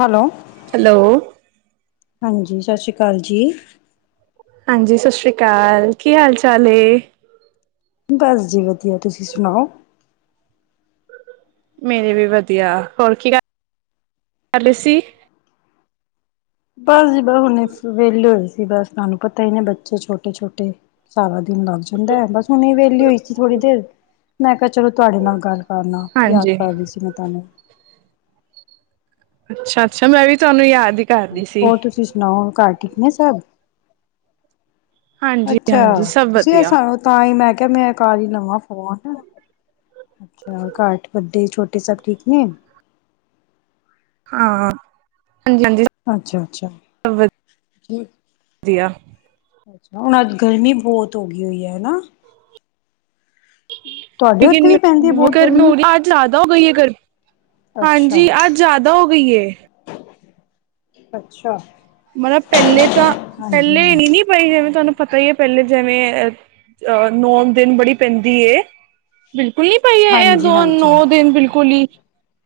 Hello. Hello. ਹਾਂਜੀ, ਸ਼ਾਸ਼ੀ ਕਾਲ ਜੀ। ਹਾਂਜੀ, ਸ਼ਾਸ਼੍ਰੀ ਕਾਲ, ਕੀ ਹਾਲ ਚਾਲ ਏ। ਬਾੱਸ ਜੀ ਵਧੀਆਂ, ਤੁਸੀ ਸੁਨਾਓ। ਮੇਰੇ ਵੀ ਵਧੀਆਂ, ਹੋਰ ਕੀ ਕਰ ਰੇ ਸੀ ਬੱਸ ਜੀ ਬੱਸ ਹੁਣੇ ਫ ਵੇਲੇ ਹੋਈ ਸੀ ਬੱਸ, ਤਹਾਨੂੰ ਪਤਾ ਈ ਨੇ ਬੱਚੇ ਛੋਟੇ- ਛੋਟੇ ਸਾਰਾ ਦਿਨ ਲਾੱਗ ਜਾਂਦਾਂ, ਬੱਸ ਹੁਣੇ ਈ ਵੇਹਲੀ ਹੋਈ ਸੀ ਥੋੜੀ ਦੇਰ, ਮੈਂ ਕਿਹਾ ਚਲੋ ਤੁਆਡੇ ਨਾਲ ਗੱਲ ਕਰ ਲਾ, ਯਾਦ ਹਾਂਜੀ ਕਰ ਰੀ ਸੀ ਮੈਂ ਤੁਆਨੂੰ ਅੱਛਾ-ਅੱਛਾ ਮੈਂ ਵੀ ਤੁਆਨੂੰ ਯਾਦ ਈ ਹੋਰ ਤੁਸੀ ਸੁਨਾਓੁ, ਘਰ ਠੀਕ ਨੇ ਸਭ ਹਾਂਜੀ ਅੱਛਾ, ਹਾਂਜੀ ਸਭ ਤੁਸੀ ਆ ਵਧੀਆ ਸਾ, ਤਾਂ ਈ ਮੈਂ ਕਿਯਾ ਮੈਂ ਕਰ ਈ ਲਵਾਂ ਫ਼ੋਨ। ਅੱਛਾ, ਘਰ ਵੱਡੇ ਛੋਟੇ ਸਬ ਠੀਕ ਨੇ ਹਾਂ, ਹਾਂਜੀ- ਹਾਂਜੀ। ਅੱਛਾ- ਅੱਛਾ ਸਭ ਠੀਕ। ਵਧੀਆ ਹੁਣ ਅੱਜ ਗਰਮੀ ਬੋਤ ਹੋ ਗਈ ਹੋਈ ਐ ਹਨਾ ਤੁਆਡੇ ਓਥੇ ਵੀ ਪੈਂਦੀ ਐ ਬੋਤ ਗਰਮੀਂ ਜਾਦਾ ਹੋ ਗਈ ਏ ਗਰਮੀ, ਅੱਛਾ ਹਾਂਜੀ ਅੱਜ਼ ਜਾਦਾ ਹੋ ਗੀ ਏ। ਅੱਛਾ। ਮਲਬ ਪਹਿਲੇ ਤਾਂ ਹਾਂਜੀ ਪਹਿਲੇ ਹਾਂਜੀ ਏਨੀਂ ਨੀ ਪਈ ਜਿਵੇਂ ਤੁਆਨੂੰ ਪਤਾ ਈ ਏ, ਪਹਿਲੇ ਜਿਵੇਂ ਅ ਨੌ ਦਿਨ ਬੜੀ ਪੈਂਦੀ ਏ। ਬਿਲਕੁਲ ਨੀ ਪਈ ਏ, ਹਾਂਜੀ ਹਾਂਜੀ ਦੋ-ਨੌ ਦਿਨ ਬਿਲਕੁਲ ਈ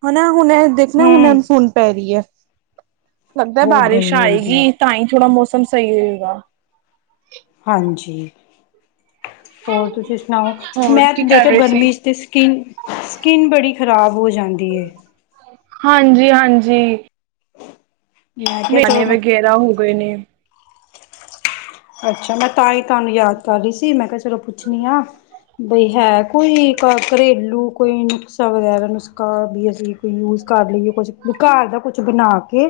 ਹਨਾ ਹੁਣੇ ਦੇਖਣਾ ਹੁਣੇ ਹਮ ਹੁਣ ਪੈ ਰੀ ਐ, ਲੱਗਦਾ ਏ ਬਹੁਤ ਬਾਰਿਸ਼ ਗਰਮੀ ਹੋਈ ਦੀ ਹੈ ਆਏਗੀ ਤਾਂ ਈ ਥੋੜਾ ਮੌਸਮ ਸਈ ਹੋਏਗਾ। [inaudible] ਹਾਂਜੀ, ਹੋਰ ਤੁਸੀ ਸੁਨਾਓ। ਹੋਰ ਮੈਂ ਕੀ ਤੇ ਕਰ ਦੇਖਿਆ ਰਹੇ ਸੀ ਗਰਮੀ ਚ, ਤੇ ਸਕਿੰਨ -ਸਕਿੰਨ ਬੜੀ ਖ਼ਰਾਬ ਹੋ ਜਾਂਦੀ ਏ। ਹਾਂਜੀ- ਹਾਂਜੀ ਮੈਂ ਕਿਹਾ ਮੇਂ ਚਲੋ ਦਾਣੇ ਮੈਂ ਵਗ਼ੈਰਾ ਹੋ ਗੇ ਹੋਏ ਨੇਂ ਅੱਛਾ, ਮੈਂ ਤਾਂ ਈ ਤਹਾਨੂੰ ਯਾਦ ਕਰ ਰਈ ਸੀ, ਮੈਂ ਕਿਹਾ ਚਲੋ ਪੁੱਛਣੀ ਆ, ਬਈ ਹੈ ਕੋਈ ਘ ਘਰੇਲੂ ਕੋਈ ਨੁਕਸਾ ਵਗੈਰਾ ਨੁਸਖਾ ਵੀ ਅਸੀ ਕੋਈ ਯੂਜ ਕਰ ਲਈਏ ਕੁੱਛ ਘਰ ਦਾ ਕੁੱਛ ਬਨਾ ਕੇ,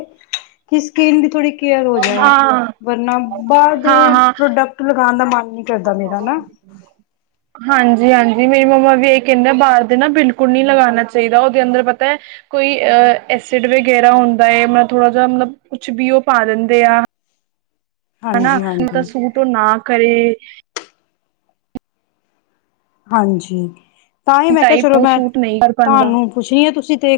ਕਿ ਸਕਿੰਨ ਦੀ ਥੋੜੀ ਕੇਯਰ ਹੋ ਜਾਏ, ਹਾਂ ਵਰਨਾ ਬਾਹਰ ਹਾਂ ਦੇ ਹਾਂ ਪ੍ਰੋਡਕਟ ਲਗਾਨ ਦਾ ਮੰਨ ਨੀ ਕਰਦਾ [unintelligible] [inaudible] ਹਾਂਜੀ- ਹਾਂਜੀ ਮੇਰੀ ਮੰਮਾ ਵੀ ਏਹੀ ਕਹਿੰਦੇ ਬਾਹਰ ਦੇ ਨਾ ਬਿਲਕੁਲ ਨੀ ਲਗਾਨਾ ਚਾਹੀਂਦਾ, ਓਦੇ ਅੰਦਰ ਪਤਾ ਏ ਕੋਈ ਅ ਐਸਿਡ ਵਗੈਰਾ ਹੁੰਦਾ ਏ, ਮ ਥੋੜਾ ਜਾ ਮਤਲਬ ਕੁਛ ਵੀ ਓ ਪਾ ਦਿੰਦੇ ਆ। ਹਾਂਜੀ ਹਨਾ ਹਾਂਜੀ ਸੂਟ ਨਾ ਕਰੇ। ਹਾਂਜੀ, ਤਾਂ ਈ ਮੈਂ ਕਯਾ ਟਾਈਪ ਚਲੋ ਉਹ ਮੈਂ ਸੂਟ ਨਹੀਂ ਕਰ ਪਾਉਂਦਾ ਤਾਨੂੰ ਪੁੱਛਨੀ ਆ। ਤੁਸੀ ਤੇ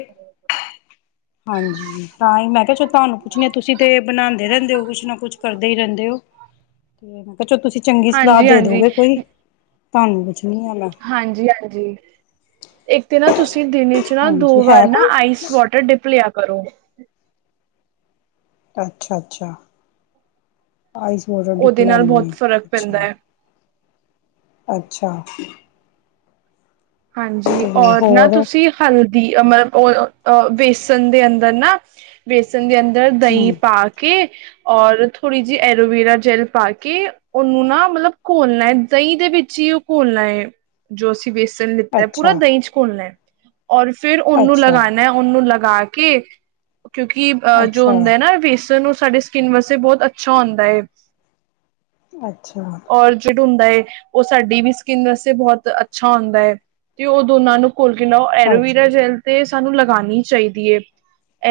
ਹਾਂਜੀ, ਤਾਂ ਈ ਮੈਂ ਕੈ ਚਲੋ ਤੁਆਨੂੰ ਪੁੱਛਨੀ ਆਂ, ਤੁਸੀ ਤੇ ਬਨਾਂਦੇ ਰਹਿੰਦੇ ਓ ਕੁੱਛ ਨਾ ਕੁੱਛ ਕਰਦੇ ਈ ਰੈਂਦੇ ਓ, ਤੇ ਮੈਂ ਕਯਾ ਤੁਸੀ ਚੰਗੀ ਸਲਾ ਹਾਂਜੀ ਦੇ ਹਾਂਜੀ ਦੋਗੇ ਕੋਈ ਤਾਨੂੰ ਪੁਛਨੀ ਆਂ ਮੈਂ। ਹਾਂਜੀ ਹਾਂਜੀ ਇੱਕ ਨਾ ਤੁਸੀਂ ਦਿਨੇ ਦੋ ਹਾਂਜੀ ਹੈ ਵਾਰ ਨਾ ਕੋਈ ਆਈਸ ਵਾਟਰ ਡਿਪ ਲਿਆ ਕਰੋ। ਅੱਛਾ ਅੱਛਾ ਆਈਸ ਵੋਟਰ ਡਿਪ ਉਹਦੇ ਨਾਲ ਲੈਂਣੀ ਬਹੁਤ ਆ ਫ਼ਰਕ ਪੈਂਦਾ ਅੱਛਾ ਹੈ ਅੱਛਾ ਹਾਂਜੀ ਤੇ ਔਰ ਨਾ ਹੋਰ ਤੁਸੀਂ ਹਲਦੀ ਮਤਲਬ ਉਹ ਬੇਸਨ ਦੇ ਅੰਦਰ ਨਾ। ਬੇਸਣ ਦੇ ਅੰਦਰ ਹਮ ਦਹੀਂ ਪਾ ਕੇ ਔਰ ਥੋੜ੍ਹੀ ਜਿਹੀ ਐਲੋਵੇਰਾ ਜੈੱਲ ਪਾ ਕੇ ਉਹਨੂੰ ਨਾ ਮਤਲਬ ਘੋਲਣਾ ਹੈ ਦਹੀਂ ਦੇ ਵਿੱਚ ਹੀ ਘੋਲਣਾ ਹੈ ਜੋ ਅਸੀਂ ਵੇ ਸਨ ਲਿੱਤਾ ਪੂਰਾ ਅੱਛਾ ਦਹੀਂ ਚ ਘੋਲਣਾ ਔਰ ਫੇਰ ਉਹਨੂੰ ਅੱਛਾ ਲਗਾਉਣਾ ਉਹਨੂੰ ਲਗਾ ਕੇ ਕਿਉਂਕਿ ਅਹ ਜੋ ਅੱਛਾ ਹੁੰਦਾ ਹੈ ਨਾ ਵੇਸਣ ਓਹੋ ਸਾਡੇ ਸਕਿਨ ਵਾਸਤੇ ਬਹੁਤ ਅੱਛਾ ਹੁੰਦਾ ਏ ਅੱਛਾ ਜਿੜ ਹੁੰਦਾ ਹੈ। ਉਹ ਸਾਡੀ ਵੀ ਸਕਿੰਨ ਵਾਸਤੇ ਬਹੁਤ ਅੱਛਾ ਹੁੰਦਾ ਹੈ। ਤੇ ਉਹ ਦੋਨਾਂ ਨੂੰ ਕੋਲ ਕੇ ਐਲੋਵੀਰਾ ਅੱਛਾ ਜੈਲ ਤੇ ਸਾਨੂੰ ਲਗਾਉਣੀ ਚਾਹੀਦੀ ਹੈ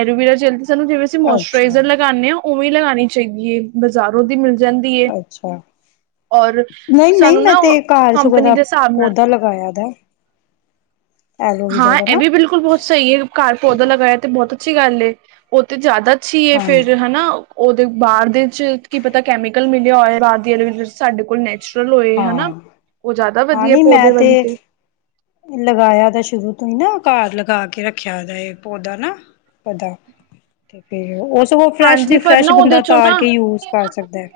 ਐਲੋਵੀਰਾ ਜੈਲ ਤੇ ਸਾਨੂੰ ਜਿਵੇਂ ਸੀਂ ਅੱਛਾ ਮੋਸਚਰਾਈਜ਼ਰ ਲਗਾਉਂਦੇ ਹਾਂ ਉਵੇਂ ਲਗਾਉਣੀ ਚਾਹੀਦੀ ਹੈ। ਬਾਜ਼ਾਰੋਂ ਦੀ ਮਿਲ ਜਾਂਦੀ। ਏ ਅੱਛਾ ਔਰ ਨਹੀਂ ਨਹੀਂ ਸਾਨੂੰ ਮੈਂ ਨਾ ਤੇ ਘਰ ਸੁਗੋਂ ਕੰਪਨੀ ਦਾ ਦੇ ਹਿਸਾਬ ਨਾਲ ਪੌਦਾ ਲਗਾਇਆ ਦਾ। ਹਾਂ ਐਲੋਵੇਰਾ ਦਾ ਇਹ ਨਾ ਵੀ ਬਿਲਕੁਲ ਬਹੁਤ ਸਹੀ ਹੈ ਘਰ ਪੌਦਾ ਲਗਾਇਆ ਤੇ ਬਹੁਤ ਅੱਛੀ ਗੱਲ ਉਹ ਤੇ ਜਿਆਦਾ ਅੱਛੀ ਫੇਰ ਹਾਂਜੀ ਹਨਾ। ਉਹਦੇ ਬਾਹਰ ਦੇ ਚ ਕੀ ਪਤਾ ਕੈਮੀਕਲ ਮਿਲਿਆ ਹੋਇਆ ਬਾਹਰ ਦੀ ਐਲੋਵੇਰਾ ਵਿੱਚ ਸਾਡੇ ਕੋਲ ਨੈਚੁਰਲ ਲ ਹੋਏ ਹਾਂ ਹਨਾ। ਉਹ ਜ਼ਿਆਦਾ ਹਾਂ ਵਧੀਆ ਨਹੀਂ ਮੈਂ ਪੌਦੇ ਵਾਲੀ ਤੇ ਲਗਾਇਆ ਤਾ ਸ਼ੁਰੂ ਤੋਂ ਹੀ ਨਾ ਘਰ ਲਗਾਂ ਕੇ ਰੱਖਿਆ ਦਾ ਇਹ ਪੌਦਾ ਨਾ। ਪਤਾ ਤੇ ਫੇਰ ਉਹ ਫਰੈਸ਼ ਦੀ ਹਾਂਜੀ ਪਰ ਫਰੈਸ਼ ਨਾ ਉਹਦੇ ਬੰਦਾ ਚੋਂ ਤਾਰ ਨਾ ਕੇ ਯੂਜ ਕਰ ਸਕਦਾ ਹੈ।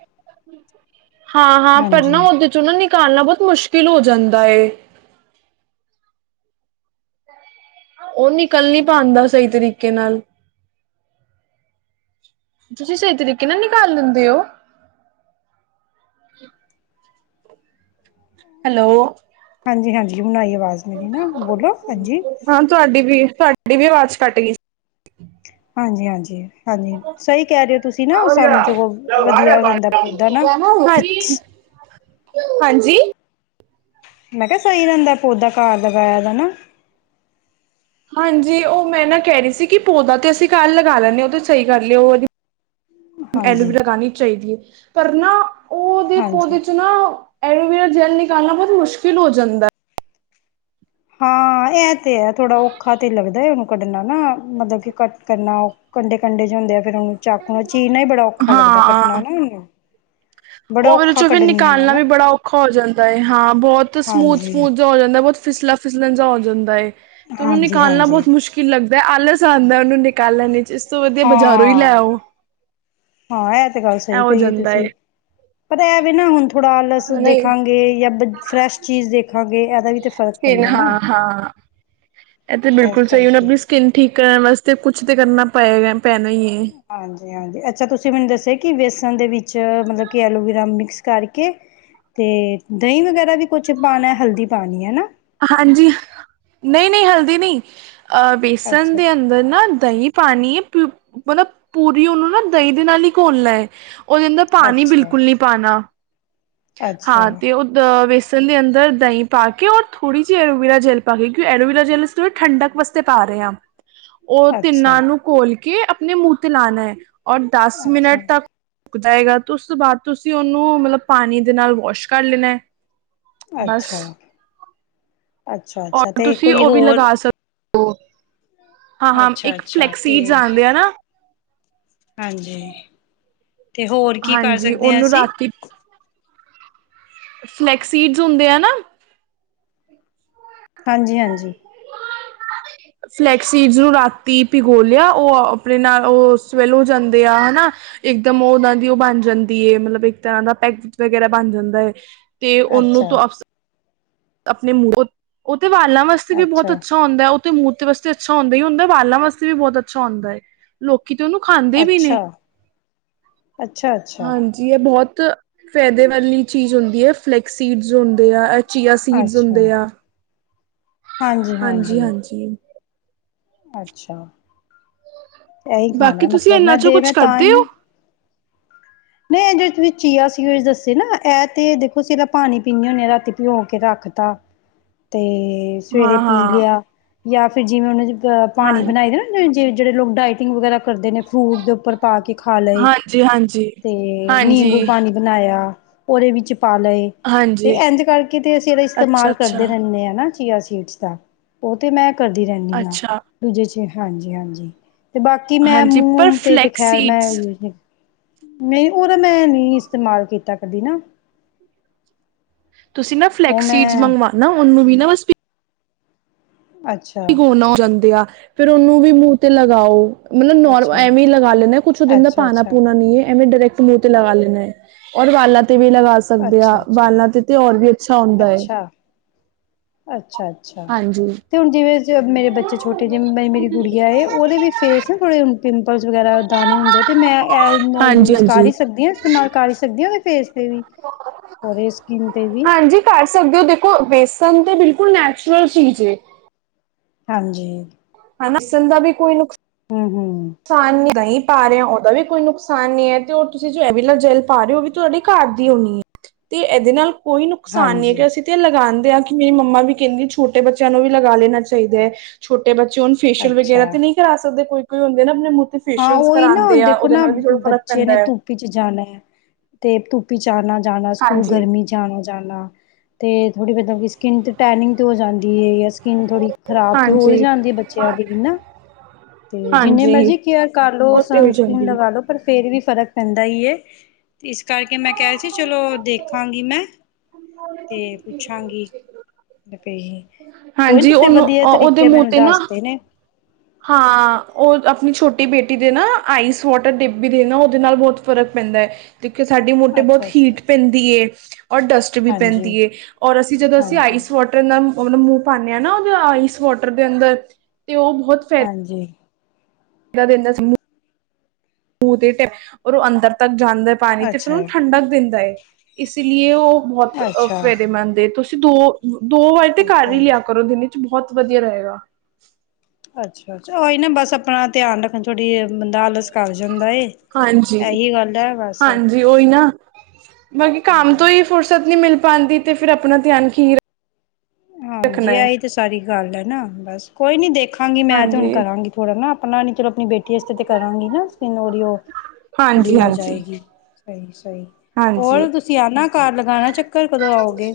ਹਾਂ ਹਾਂ ਪਰ ਹਾਂਜੀ ਨਾ ਉਹਦੇ ਚੋਂ ਨਾ ਨਿਕਾਲਣਾ ਬਹੁਤ ਮੁਸ਼ਕਿਲ ਹੋ ਜਾਂਦਾ ਐ। ਉਹ ਨਿਕਲ਼ ਨੀ ਪਾਉਂਦਾ ਸਹੀ ਤਰੀਕੇ ਨਾਲ ਤੁਸੀਂ ਸਹੀ ਤਰੀਕੇ ਨਾਲ ਨਿਕਾਲ ਲੈਂਦੇ ਹੋ। ਹੈਲੋ ਹਾਂਜੀ ਹਾਂਜੀ ਹੁਣ ਆਈ ਆਵਾਜ਼ ਮੇਰੀ ਨਾ ਬੋਲੋ ਹਾਂਜੀ ਹਾਂ ਤੁਹਾਡੀ ਵੀ ਤੁਹਾਡੀ ਵੀ ਆਵਾਜ਼ ਕੱਟ ਗਈ ਸੀ। ਹਾਂਜੀ ਹਾਂਜੀ ਹਾਂਜੀ ਸਹੀ ਕਹਿ ਰਹੇ ਹੋ ਤੁਸੀਂ ਨਾ ਸਾਨੂੰ ਜੌ ਵਧੀਆਂ ਰਹਿੰਦਾ ਪੌਦਾ ਨਾ ਹਾਂਜੀ ਮੈਂ ਕਿਹਾ ਸਹੀ ਰਹਿੰਦਾ ਪੌਦਾ ਘਰ ਲਗਾਇਆਂ ਦਾ ਹਾਂਜੀ ਉਹ ਮੈਂ ਨਾ ਕਹਿ ਰਹੀ ਸੀ। ਕਿ ਪੌਦਾ ਤੇ ਅਸੀਂ ਘੱਰ ਲਗਾਂ ਲੈਂਦੇ ਹ ਉਹ ਤੇ ਸਹੀ ਗੱਲ ਐ। ਹਾਂਜੀ ਐਲੋਵੀਰਾ ਲਗਾਨੀ ਚਾਹੀਦੀ ਹੈ ਪਰ ਨਾ ਉਹਦੇ ਹਾਂਜੀ ਪੌਦੇ ਚ ਨਾ ਐਲੋਵੇਰਾ ਜੈੱਲ ਜੈਲ ਨਿਕਾਲਣਾ ਬਹੁਤ ਮੁਸ਼ਕਿਲ ਹੋ ਜਾਂਦਾ। ਹਾਂ ਇਹ ਤੇ ਹੈ ਥੋੜਾ ਔਖਾ ਤੇ ਲੱਗਦਾ ਉਹਨੂੰ ਕੱਢਣਾ ਨਾ ਮਤਲਬ ਕਿ ਕਟ ਕਰਨਾਂ ਕੰਢੇ ਕੰਢੇ ਚ ਹਦੇ ਆ ਫਿਰ ਉਹ ਨੂੰ ਚਾਕੂ ਨਾਲ ਚੀਰਨਾ ਈ ਬੜਾ ਔਖਾ ਲੱਗਦਾ, ਕੱਟਣਾ ਨਾ ਓਨੁ। ਓ ਵਾਲੇ ਚੋਂ ਫੇ ਨਿਕਾਲਣਾ ਨਾ ਵੀ ਬੜਾ ਔਖਾ ਔਖਾ ਹੋ ਜਾਂਦਾ ਏ ਹਾਂ, ਬਹੁਤ ਹਾਂਜੀ ਸਮੂਦ-ਸਮੂਦ ਜੇਆ ਹੋ ਜਾਂਦਾ ਏ, ਬੋਤ ਫਿਸਲਾ ਫਿਸਲਣ ਜਾ ਹੋ ਜਾਂਦਾ ਏ। ਤੇ ਓਨੂੰ ਹਾਂਜੀ ਨਿਕਾਲਣਾ ਹਾਂਜੀ ਬਹੁਤ ਮੁਸ਼ਕਿਲ ਲੱਗਦਾ, ਆਲਸ ਆਂਦਾ ਏ ਓ ਨੂੰ ਨਿਕਾਲਣ ਚ। ਇਸ ਤੋਂ ਵਧੀਆ ਬਜ਼ਾਰੋਂ ਈ ਲੈ ਹਾਂ ਆਓ, ਹਾਂ ਇਹ ਤੇ ਗੱਲ ਐ ਸਹੀ ਹੋ ਕਹੀਏ ਜਾਂਦਾ ਤੁਸੀਂ ਏ। ਪਤਾ ਏਵੀ ਨਾ ਹੁਨ ਥੋੜਾ ਆਲਸ ਨਹੀਂ ਦੇਖਾਂਗੇ ਯਾਂ ਫਰੈਸ਼ ਚੀਜ਼ ਦੇਖਾਂਗੇ ਵੀ ਤੇ ਫ਼ਰਕ ਫੇਰ, ਪੈਂਦਾ ਨਾ ਹਾਂ-ਹਾਂ। ਏ ਤੇ ਇਸ ਬਿਲਕੁਲ ਸਹੀ ਏ, ਹੁਨ ਕਰਕੇ ਅਪਨੀ ਸਕਿੰਨ ਠੀਕ ਕਰਨ ਵਾਸਤੇ ਕੁੱਛ ਤੇ ਕਰਨਾ ਪਏਗਾ ਪੈਣਾ ਈਏ। ਹਾਂਜੀ-ਹਾਂਜੀ ਅੱਛਾ, ਤੁਸੀਂ ਮੈਨੂੰ ਦੱਸਿਆ ਕਿ ਬੇਸਣ ਦੇ ਵਿੱਚ ਮਤਲਬ ਕਿ ਐਲੋਵਰਾ ਮਿਕਸ ਕਰਕੇ ਤੇ ਦਈਂ ਵਗੈਰਾ ਵੀ ਕੁਛ ਪਾਣਾ ਹਲਦੀ ਪਾਣੀਏ, ਹੈਨਾ? ਹਾਂਜੀ, ਨਈਂ-ਨਈਂ ਹਲਦੀ ਨਈਂ, ਅਹ ਬੇਸਨ ਅੱਛਾ ਦੇ ਅੰਦਰ ਨਾ ਦਹੀਂ ਪਾਣੀ ਏ, ਮਤਲਬ ਪੂਰੀ ਓਨੂੰ ਨਾ ਦਈਂ ਦੇ ਨਾਲ ਹੀ ਘੋਲਣਾ। ਓਦੇ ਅੰਦਰ ਪਾਣੀ ਅੱਛਾ ਬਿਲਕੁਲ ਨੀਂ ਪਾਣਾ, ਹਾਂ ਅੱਛਾ ਤੇ ਓ ਦ ਵੇਸਨ ਦੇ ਅੰਦਰ ਦਹੀਂ ਪਾ ਕੇ ਔਰ ਥੋੜੀ ਜਿ ਐਲੋਵਿਰਾ ਜੈਲ ਪਾ ਕੇ, ਕਿਉ ਐਰੋਵੀਰਾ ਜੈਲ ਥੋੜਾ ਠੰਡਕ ਬਸ ਤੇ ਤਾਰੇ ਆਂ। ਓ ਅੱਛਾ ਤਿੰਨਾਂ ਨੂੰ ਘੋਲ ਕੇ ਆਪਣੇ ਮੂੰਹ ਤੇ ਲਾਣਾ ਔਰ ਦਸ ਮਿੰਟ ਅੱਛਾ ਤੱਕ ਸੁੱਕ ਜਾਏਗਾ ਤੇ ਉਸ ਤੋਂ ਬਾਅਦ ਤੁਸੀਂ ਓਨੂੰ ਮਤਲਬ ਪਾਣੀ ਦੇ ਨਾਲ ਵਾਸ਼ ਕਰ ਲੈਣਾ। ਬਸ ਅੱਛਾ, ਅੱਛਾ-ਅੱਛਾ ਔਰ ਤੇ ਤੁਸੀਂ ਕੋਈ ਉਹ ਵੀ ਹੋਰ ਲਗਾ ਸਕ ਹਾਂ-ਹਾਂ, ਅੱਛਾ ਇੱਕ ਅੱਛਾ ਫਲੈਕਸ ਤੇ ਸੀਡਜ਼ ਆਂਦੇ ਆ ਨਾ ਹਾਂਜੀ, ਤੇ ਹੋਰ ਕੀ ਪਾ ਹਾਂਜੀ ਸਕਦੇ ਆਂ ਉਹਨੂੰ ਅਸੀਂ? ਰਾਤੀ ਫਲੈਕਸ ਸੀਡਸ ਹੁੰਦੇ ਆ ਨਾ ਹਾਂਜੀ-ਹਾਂਜੀ। ਫਲੈਕਸ ਸੀਡਸ ਨੂੰ ਰਾਤੀ ਭਿਗੋ ਲਿਆ ਓ ਅਪਨੇ ਸਵੇਰੇ ਸਵੈਲੋ ਹੋ ਜਾਂਦੇ ਆ, ਹੈਨਾ? ਏਕਦਮ ਓ ਓ ਨਾਂ ਦੀ ਓ ਬਣ ਜਾਂਦੀ ਏ ਮਤਲਬ ਇੱਕ ਤਰ੍ਹਾਂ ਦਾ ਪੈਕਸ ਵਗੈਰਾ ਬਣ ਜਾਂਦਾ। ਤੇ ਓਨੂੰ ਅੱਛਾ ਤ ਅਫ ਆਪਣੇ ਮੂੰਹ ਓ ਤੇ ਵਾਲਾਂ ਵਾਸਤੇ ਵੀ ਬਹੁਤ ਅੱਛਾ ਹੁੰਦਾ। ਮੂੰਹ ਦੇ ਵਾਸਤੇ ਤਾਂ ਅੱਛਾ ਹੁੰਦਾ ਈ ਹੁੰਦਾ ਵਾਲਾਂ ਵਾਸਤੇ ਵੀ ਬਹੁਤ ਅੱਛਾ ਹੁੰਦਾ ਏ। ਲੋਕੀ ਤੇ ਓਨੂੰ ਖਾਂਦੇ ਵੀ ਨੇ, ਅੱਛਾ ਅੱਛਾ ਅੱਛਾ ਹਾਂਜੀ। ਜੀ ਏ ਬਹੁਤ ਫੈਦੇ ਵਾਲੀ ਚੀਜ਼ ਹੁੰਦੀ ਐ, ਫਲੈਕਸੀਡਜ ਹੁੰਦੇ ਆ, ਚੀਆ ਸੀਡਸ ਅੱਛਾ ਹੁੰਦੇ ਆ। ਹਾਂਜੀ ਹਾਂਜੀ ਹਾਂਜੀ-ਹਾਂਜੀ। ਅੱਛਾ, ਏਹੀ ਬਾਕੀ ਖਾਣਾ ਤੁਸੀਂ ਮਤਲਬ ਇਹਨਾਂ ਮੈਂ ਚੋਂ ਕੁਛ ਦੇਵੇੈਂ ਤਾਂ ਹੀ ਕਰਦੇ ਹੋ ਨਾ ਨੀਂ ਏ ਜੇੜੇ ਤੁਸੀਂ ਚੀਆ ਸੀਡਜ ਜੋ ਦੱਸੇ ਨਾ ਏਤੇ ਦੇਖੋ, ਸਰਾ ਪਾਣੀ ਪੀਦੇ ਹੁੰਦੇ ਹਾਂ ਰਾਤੀ ਪਿਯੋ ਕੇ ਰੱਖ ਤਾ ਤੇ ਸਵੇਰੇ ਹਾਂ ਪੀ ਹਾਂ ਲਿਆ ਯਾ ਫੇਰ ਜਿਵੇਂ ਓਨੇ ਚ ਅ ਹਾਂ ਪਾਣੀ ਬਣਾਈ ਦਾ ਨਾ ਜੇ ਜੇੜੇ ਲੋਕ ਡਾਇਟਿੰਗ ਵਗੈਰਾ ਕਰਦੇ ਨੇ ਫਰੂਟ ਦੇ ਉੱਪਰ ਪਾ ਕੇ ਖਾ ਲਏ। ਜੀ ਹਾਂਜੀ। ਤੇ ਨਿੰਬੂ ਹਾਂਜੀ ਪਾਣੀ ਬਨਾਯਾ ਓਦੇ ਵਿੱਚ ਪਾ ਲਏ। ਤੇ ਹਾਂਜੀ ਐਂਜ ਕਰਕੇ ਤੇ ਅਸੀਂ ਏਦਾ ਅੱਛਾ ਇਸਤੇਮਾਲ ਅੱਛਾ ਕਰਦੇ ਰੈਨੇ ਆਂ ਚੀਆ ਸੀਡਸ ਤਾਂ ਓ ਤੇ ਮੈਂ ਕਰਦੀ ਰੈਨੀ ਆਂ ਅੱਛਾ ਦੂਜੇ ਚ, ਹਾਂਜੀ-ਹਾਂਜੀ। ਤੇ ਬਾਕੀ ਮੈਂ ਹਾਂਜੀ ਪਰ ਮੂੰਹ, ਤੇ ਫਲੈਕਸ ਖੈਰ ਮੈਂ ਸੀਡਸ ਯ ਨਈਂ, ਓ ਤਾਂ ਮੈਂ ਨਈਂ ਇਸਤੇਮਾਲ ਕੀਤਾ ਕਦੀ ਨਾ। ਤੁਸੀਂ ਨਾ ਉਹ ਫਲੈਕਸ ਸੀਡਜ ਮੈਂ ਮੰਗਵਾਣਾ, ਓਨੂੰ ਵੀ ਨਾ ਬ ਅੱਛਾ। ਗੋਨਾ ਹੋ ਜਾਂਦੇ ਆ ਫਿਰ ਓਨੂੰ ਵੀ ਮੂੰਹ ਤੇ ਲਗਾਓ। ਨਈ ਨੋਰ ਅੱਛਾ ਐਵੇਂ ਈ ਲਗਾ ਲੈਂਦੇ ਕੁਛ ਓਦੇ ਅੰਦਰ ਅੱਛਾ ਪਾਨਾ ਅੱਛਾ ਪੂਨਾ ਨੀ ਐ ਐਵੇਂਈ ਡਰੈਕ ਮੂੰਹ ਤੇ ਲਗਾ ਲੈਨੇ ਆ ਔਰ ਵਾਲਾਂ ਤੇ ਵੀ ਲਗਾ ਸਕਦੇ ਆ ਵਾਲਾਂ ਤੇ ਤੇ ਓਰ ਵੀ ਅੱਛਾ ਹੁੰਦਾ ਹੈ ਅੱਛਾ, ਅੱਛਾ, ਅੱਛਾ। ਹਾਂਜੀ ਤੇ ਹੁਨ ਜਿਵੇਂ ਮੇਰੇ ਬੱਚੇ ਛੋਟੇ ਜਿ ਮੇਰੀ ਗੁੜੀਆ ਏ ਓਦੇ ਵੀ ਫੇਸ ਥੋੜ੍ਹੇ ਪਿੰਪਲਸ ਵਗੈਰਾ ਦਾਣੇ ਹੁੰਦੇ ਤੇ ਮੈ ਐ ਮੈ ਹਾਂਜੀ ਯੂਜ ਕਰ ਹਾਂਜੀ ਈ ਸਕਦੀ ਆਂ? ਇਸਤੇਮਾਲ ਕਰ ਸਕਦੀ ਆ ਓਦੇ ਫੇਸ ਤੇ ਵੀ ਪਰੇ ਸਕਿਨ ਤੇ ਵੀ ਹਾਂਜੀ ਕਰ ਸਕਦੇ ਓ ਦੇਖੋ ਬੇਸਨ ਤੇ ਬਿਲਕੁਲ ਨੈਚੁਰਲ ਚੀਜ਼ ਏ। ਹਾਂਜੀ। ਹਨਾ ਸਨ ਦਾ ਵੀ ਕੋਈ ਨੁਕਸ ਹੁੰ ਹੁੰ ਨੁਕਸਾਨ ਨ ਦਹੀਂ ਪਾ ਰੇ ਓ ਓਦਾ ਵੀ ਕੋਈ ਨੁਕਸਾਨ ਨਈ ਐ ਤੇ ਓ ਤੁਸੀ ਜੋ ਐਵੀਲੋ ਜੈਲ ਪਾ ਰੇ ਓ ਓਵੀ ਤੁਆਡੀ ਘਰ ਦੀ ਹੋਣੀ ਏ ਤੇ ਏਦੇ ਨਾਲ ਕੋਈ ਨੁਕਸਾਨ ਨੀ ਹਾਂਜੀ। ਕਿ ਅਸੀ ਤੇ ਲਗਾਂਦੇ ਆ ਕਿ ਮੇਰੀ ਮੰਮਾ ਵੀ ਕੈਂਦੀ ਛੋਟੇ ਬੱਚਿਆਂ ਨੂੰ ਵੀ ਲਗਾ ਲੇਨਾ ਚਾਈਦੈ। ਛੋਟੇ ਬੱਚੇ ਹੋਨ ਫੇਸ਼ੀਅਲ ਵਗੈਰਾ ਅੱਛਾ ਤੇ ਨਈ ਕਰਾ ਸਕਦੇ ਕੋਈ, ਕੋਈ ਹੁੰਦੇ ਨਾ ਆਪਨੇ ਮੂੰ ਤੇ ਹਾਂ ਫੇਸ਼ੀਅਲ ਓਈ ਨਾ ਕਰਾਉਂਦੇ ਆ ਦੇਖੋ ਉਹਦੇ ਨਾ ਨਾਲ ਵੀ ਥੋੜਾ ਫ਼ਰਕ ਬੱਚੇ ਪੈਂਦਾ ਨੇ ਹੈ ਧੁੱਪ ਇਚ ਜਾਨਾ ਤੇ ਧੁੱਪ ਇਚ ਆਨਾ ਜਾਨਾ ਸਕੂਲ ਹਾਂਜੀ ਗਰਮੀ ਚ ਆਨਾ ਜਾਨਾ ਤੇ ਥੋੜ੍ਹੀ ਮਤਲਬ ਕਿ ਸਕਿਨ ਤੇ ਟੈਨਿੰਗ ਹੋ ਜਾਂਦੀ ਏ ਜਾਂ ਸਕਿਨ ਥੋੜ੍ਹੀ ਖ਼ਰਾਬ ਤੇ ਹੋ ਈ ਹਾਂਜੀ ਜਾਂਦੀ ਏ ਬੱਚਿਆਂ ਦੀ ਵੀ ਨਾ ਤੇ ਜਿੰਨੇ ਹਾਂਜੀ ਮਰਜ਼ੀ ਕੇਅਰ ਕਰ ਲੋ, ਉਹ ਤੇ ਹੋ ਸਨਸਕ੍ਰੀਨ ਜਾਂਦੀ ਲਗਾ ਹੈ ਲੋ ਪਰ ਫੇਰ ਵੀ ਫ਼ਰਕ ਪੈਂਦਾ ਈ ਏ। ਇਸ ਕਰਕੇ ਮੈਂ ਕੇਆ ਸੀ ਚਲੋ ਦੇਖਾਂਗੀ ਮੈਂ। ਤੇ ਪੁੱਛਾਂਗੀ। ਤੇ ਕੋਈ ਨੀ ਹਾਂਜੀ ਤੁਸੀ ਉਹਨੂੰ ਵਧੀਆ ਉਹਦੇ ਤਰੀਕੇ ਮੂੰਹ ਮੈਨੂੰ ਤੇ ਨਾ ਦੱਸਤੇ ਨੇ। ਹਾਂ ਓ ਆਪਣੀ ਛੋਟੀ ਬੇਟੀ ਦੇ ਨਾ ਆਈਸ ਵਾਟਰ ਡਿੱਬੀ ਦੇਨਾ ਓਦੇ ਨਾਲ ਬੌਤ ਫ਼ਰਕ ਪੈਂਦਾ ਏ। ਦੇਖਿਓ ਸਾਡੀ ਮੋਟੋ ਬੌਤ ਅੱਛਾ ਅੱਛਾ ਹੀਟ ਪੈਂਦੀ ਏ ਔਰ ਡਸਟ ਵੀ ਹਾਂਜੀ ਪੈਂਦੀ ਏ ਔਰ ਅਸੀ ਜਦੋ ਅਸੀ ਹਾਂਜੀ ਆਈਸ ਵਾਟਰ ਨਾਲ ਮਲਬ ਮੂੰ ਪਾਨੇ ਆਂ ਨਾ ਓਦੇ ਆਈਸ ਵਾਟਰ ਦੇ ਅੰਦਰ ਤੇ ਓ ਬਹੁਤ ਹਾਂਜੀ ਕੈ ਦੇਂਦੇ ਆਂ ਅਸੀ ਮੂੰਹ ਤੇ ਔਰ ਓ ਅੰਦਰ ਤੱਕ ਜਾਂਦਾ ਏ ਤਾਂਹੀ ਤੇ ਫਿਰ ਅੱਛਾ ਉਨੂੰ ਠੰਡਕ ਦੇਂਦਾ ਐ। ਇਸ ਲੀਏ ਓ ਬਹੁਤ ਅੱਛਾ ਓਫੇਰੇਮੰਦ ਏ ਤੁਸੀ ਦੋ, ਦੋ ਵਾਰੀ ਤੇ ਘਰ ਈ ਅੱਛਾ ਲਿਆ ਕਰੋ ਦਿਨ ਚ ਬਹੁਤ ਵਧੀਆ ਰਏਗਾ। ਅੱਛਾ, ਅੱਛਾ ਓਈ ਨਾ ਬਸ ਆਪਣਾ ਧਿਆਨ ਰੱਖਣ ਥੋੜ੍ਹੀ ਬੰਦਾ ਆਲਸ ਕਰ ਜਾਂਦਾ ਏ ਐਹੀ ਗੱਲ ਐ ਬਸ ਜੀ ਓਈ ਨਾ ਬਲਕਿ ਕੰਮ ਤੋ ਈ ਫੁਰਸਤ ਨੀ ਮਿਲ ਪਾਂਦੀ ਤੇ ਫਿਰ ਆਪਣਾ ਧਿਆਨ ਕਿਵ ਹਾਂਜੀ ਐਈ ਤੇ ਸਾਰੀ ਗੱਲ ਐ ਨਾ ਬਸ ਕੋਈ ਨੀ ਦੇਖਾਂਗੀ ਮੈਂ ਤੇ ਹੁਣ ਹਾਂਜੀ ਕਰਾਂਗੀ। ਥੋੜਾ ਨਾ ਆਪਣਾ ਨੀ ਤੇ ਆਪਣੀ ਬੇਟੀ ਆਸਤੇ ਤੇ ਕਰਾਂਗੀ ਨਾ ਸਕਿਨ ਓਦੀ ਓ ਥੋੜੀ ਹਾਂਜੀ ਓ ਹੋ ਹਾਂਜੀ ਜਾਏਗੀ ਸਈ, ਸਈ ਹੋਰ ਹਾਂਜੀ ਤੁਸੀ ਆਨਾ ਘਰ ਲਗਾਣਾ ਚੱਕਰ ਕਦੋ ਆਓਗੇ?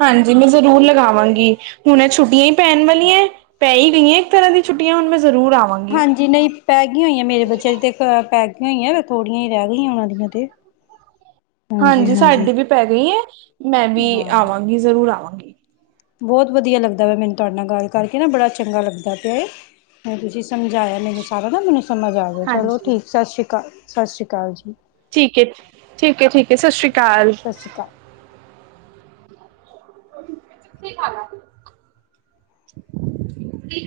ਹਾਂਜੀ ਮੈ ਜ਼ਰੂਰ ਲਗਾਵਾਂਗੀ ਹੁਨੇ ਛੁੱਟੀਆਂ ਈ ਪੈਣ ਵਾਲੀਆਂ ਏ ਪੈ ਈ ਗਈਆਂ। ਤਰ੍ਹਾਂ ਦੀ ਛੁੱਟੀਆਂ ਹੁਣ ਮੈਂ ਜ਼ਰੂਰ ਆਂਵਾਂਗ ਹਾਂਜੀ ਨਈ ਪੈ ਗੀ ਹੋਈਆਂ ਮੇਰੇ ਬੱਚਿਆਂ ਦੀ ਤੇ ਪੈ ਗੀਆਂ ਹੋਈਆਂ ਥੋੜੀਆਂ ਈ ਰੈ ਗੀਆਂ ਓਨਾਂ ਦੀਆਂ ਤੇ। ਹਾਂਜੀ ਸਾਡੀ ਵੀ ਪੈ ਗਈ ਏ ਮੈਂ ਵੀ ਆਵਾਂਗੀ ਜ਼ਰੂਰ ਆਵਾਂਗੀ। ਬੌਤ ਵਧੀਆ ਲੱਗਦਾ ਵਾ ਮੈਨੂੰ ਤਾਡੇ ਨਾਲ ਗੱਲ ਕਰਕੇ ਨਾ ਬੜਾ ਚੰਗਾ ਲੱਗਦਾ ਪਿਆ ਏ। ਹੁ ਤੁਸੀ ਸਮਝਾਇਆ ਮੈਨੂੰ ਅੱਛਾ ਸਾਰਾ ਦਾ ਮੈਨੂੰ ਸਮਝ ਆ ਗਿਆ ਚਲੋ ਹਾਂਜੀ ਠੀਕ ਸਾਸਰੀ ਕਾਲ। ਸਾਸਰੀ ਕਾਲ ਜੀ। ਠੀਕ ਏ, ਠੀਕ ਏ ਠੀਕ ਏ ਸਸ ਰੀ ਕਾਲ। ਸਸ਼ੀ ਕਾ ਬਈ ਚਿਟੀ ਪਾਲੈ ਤੂੰ [unintelligible]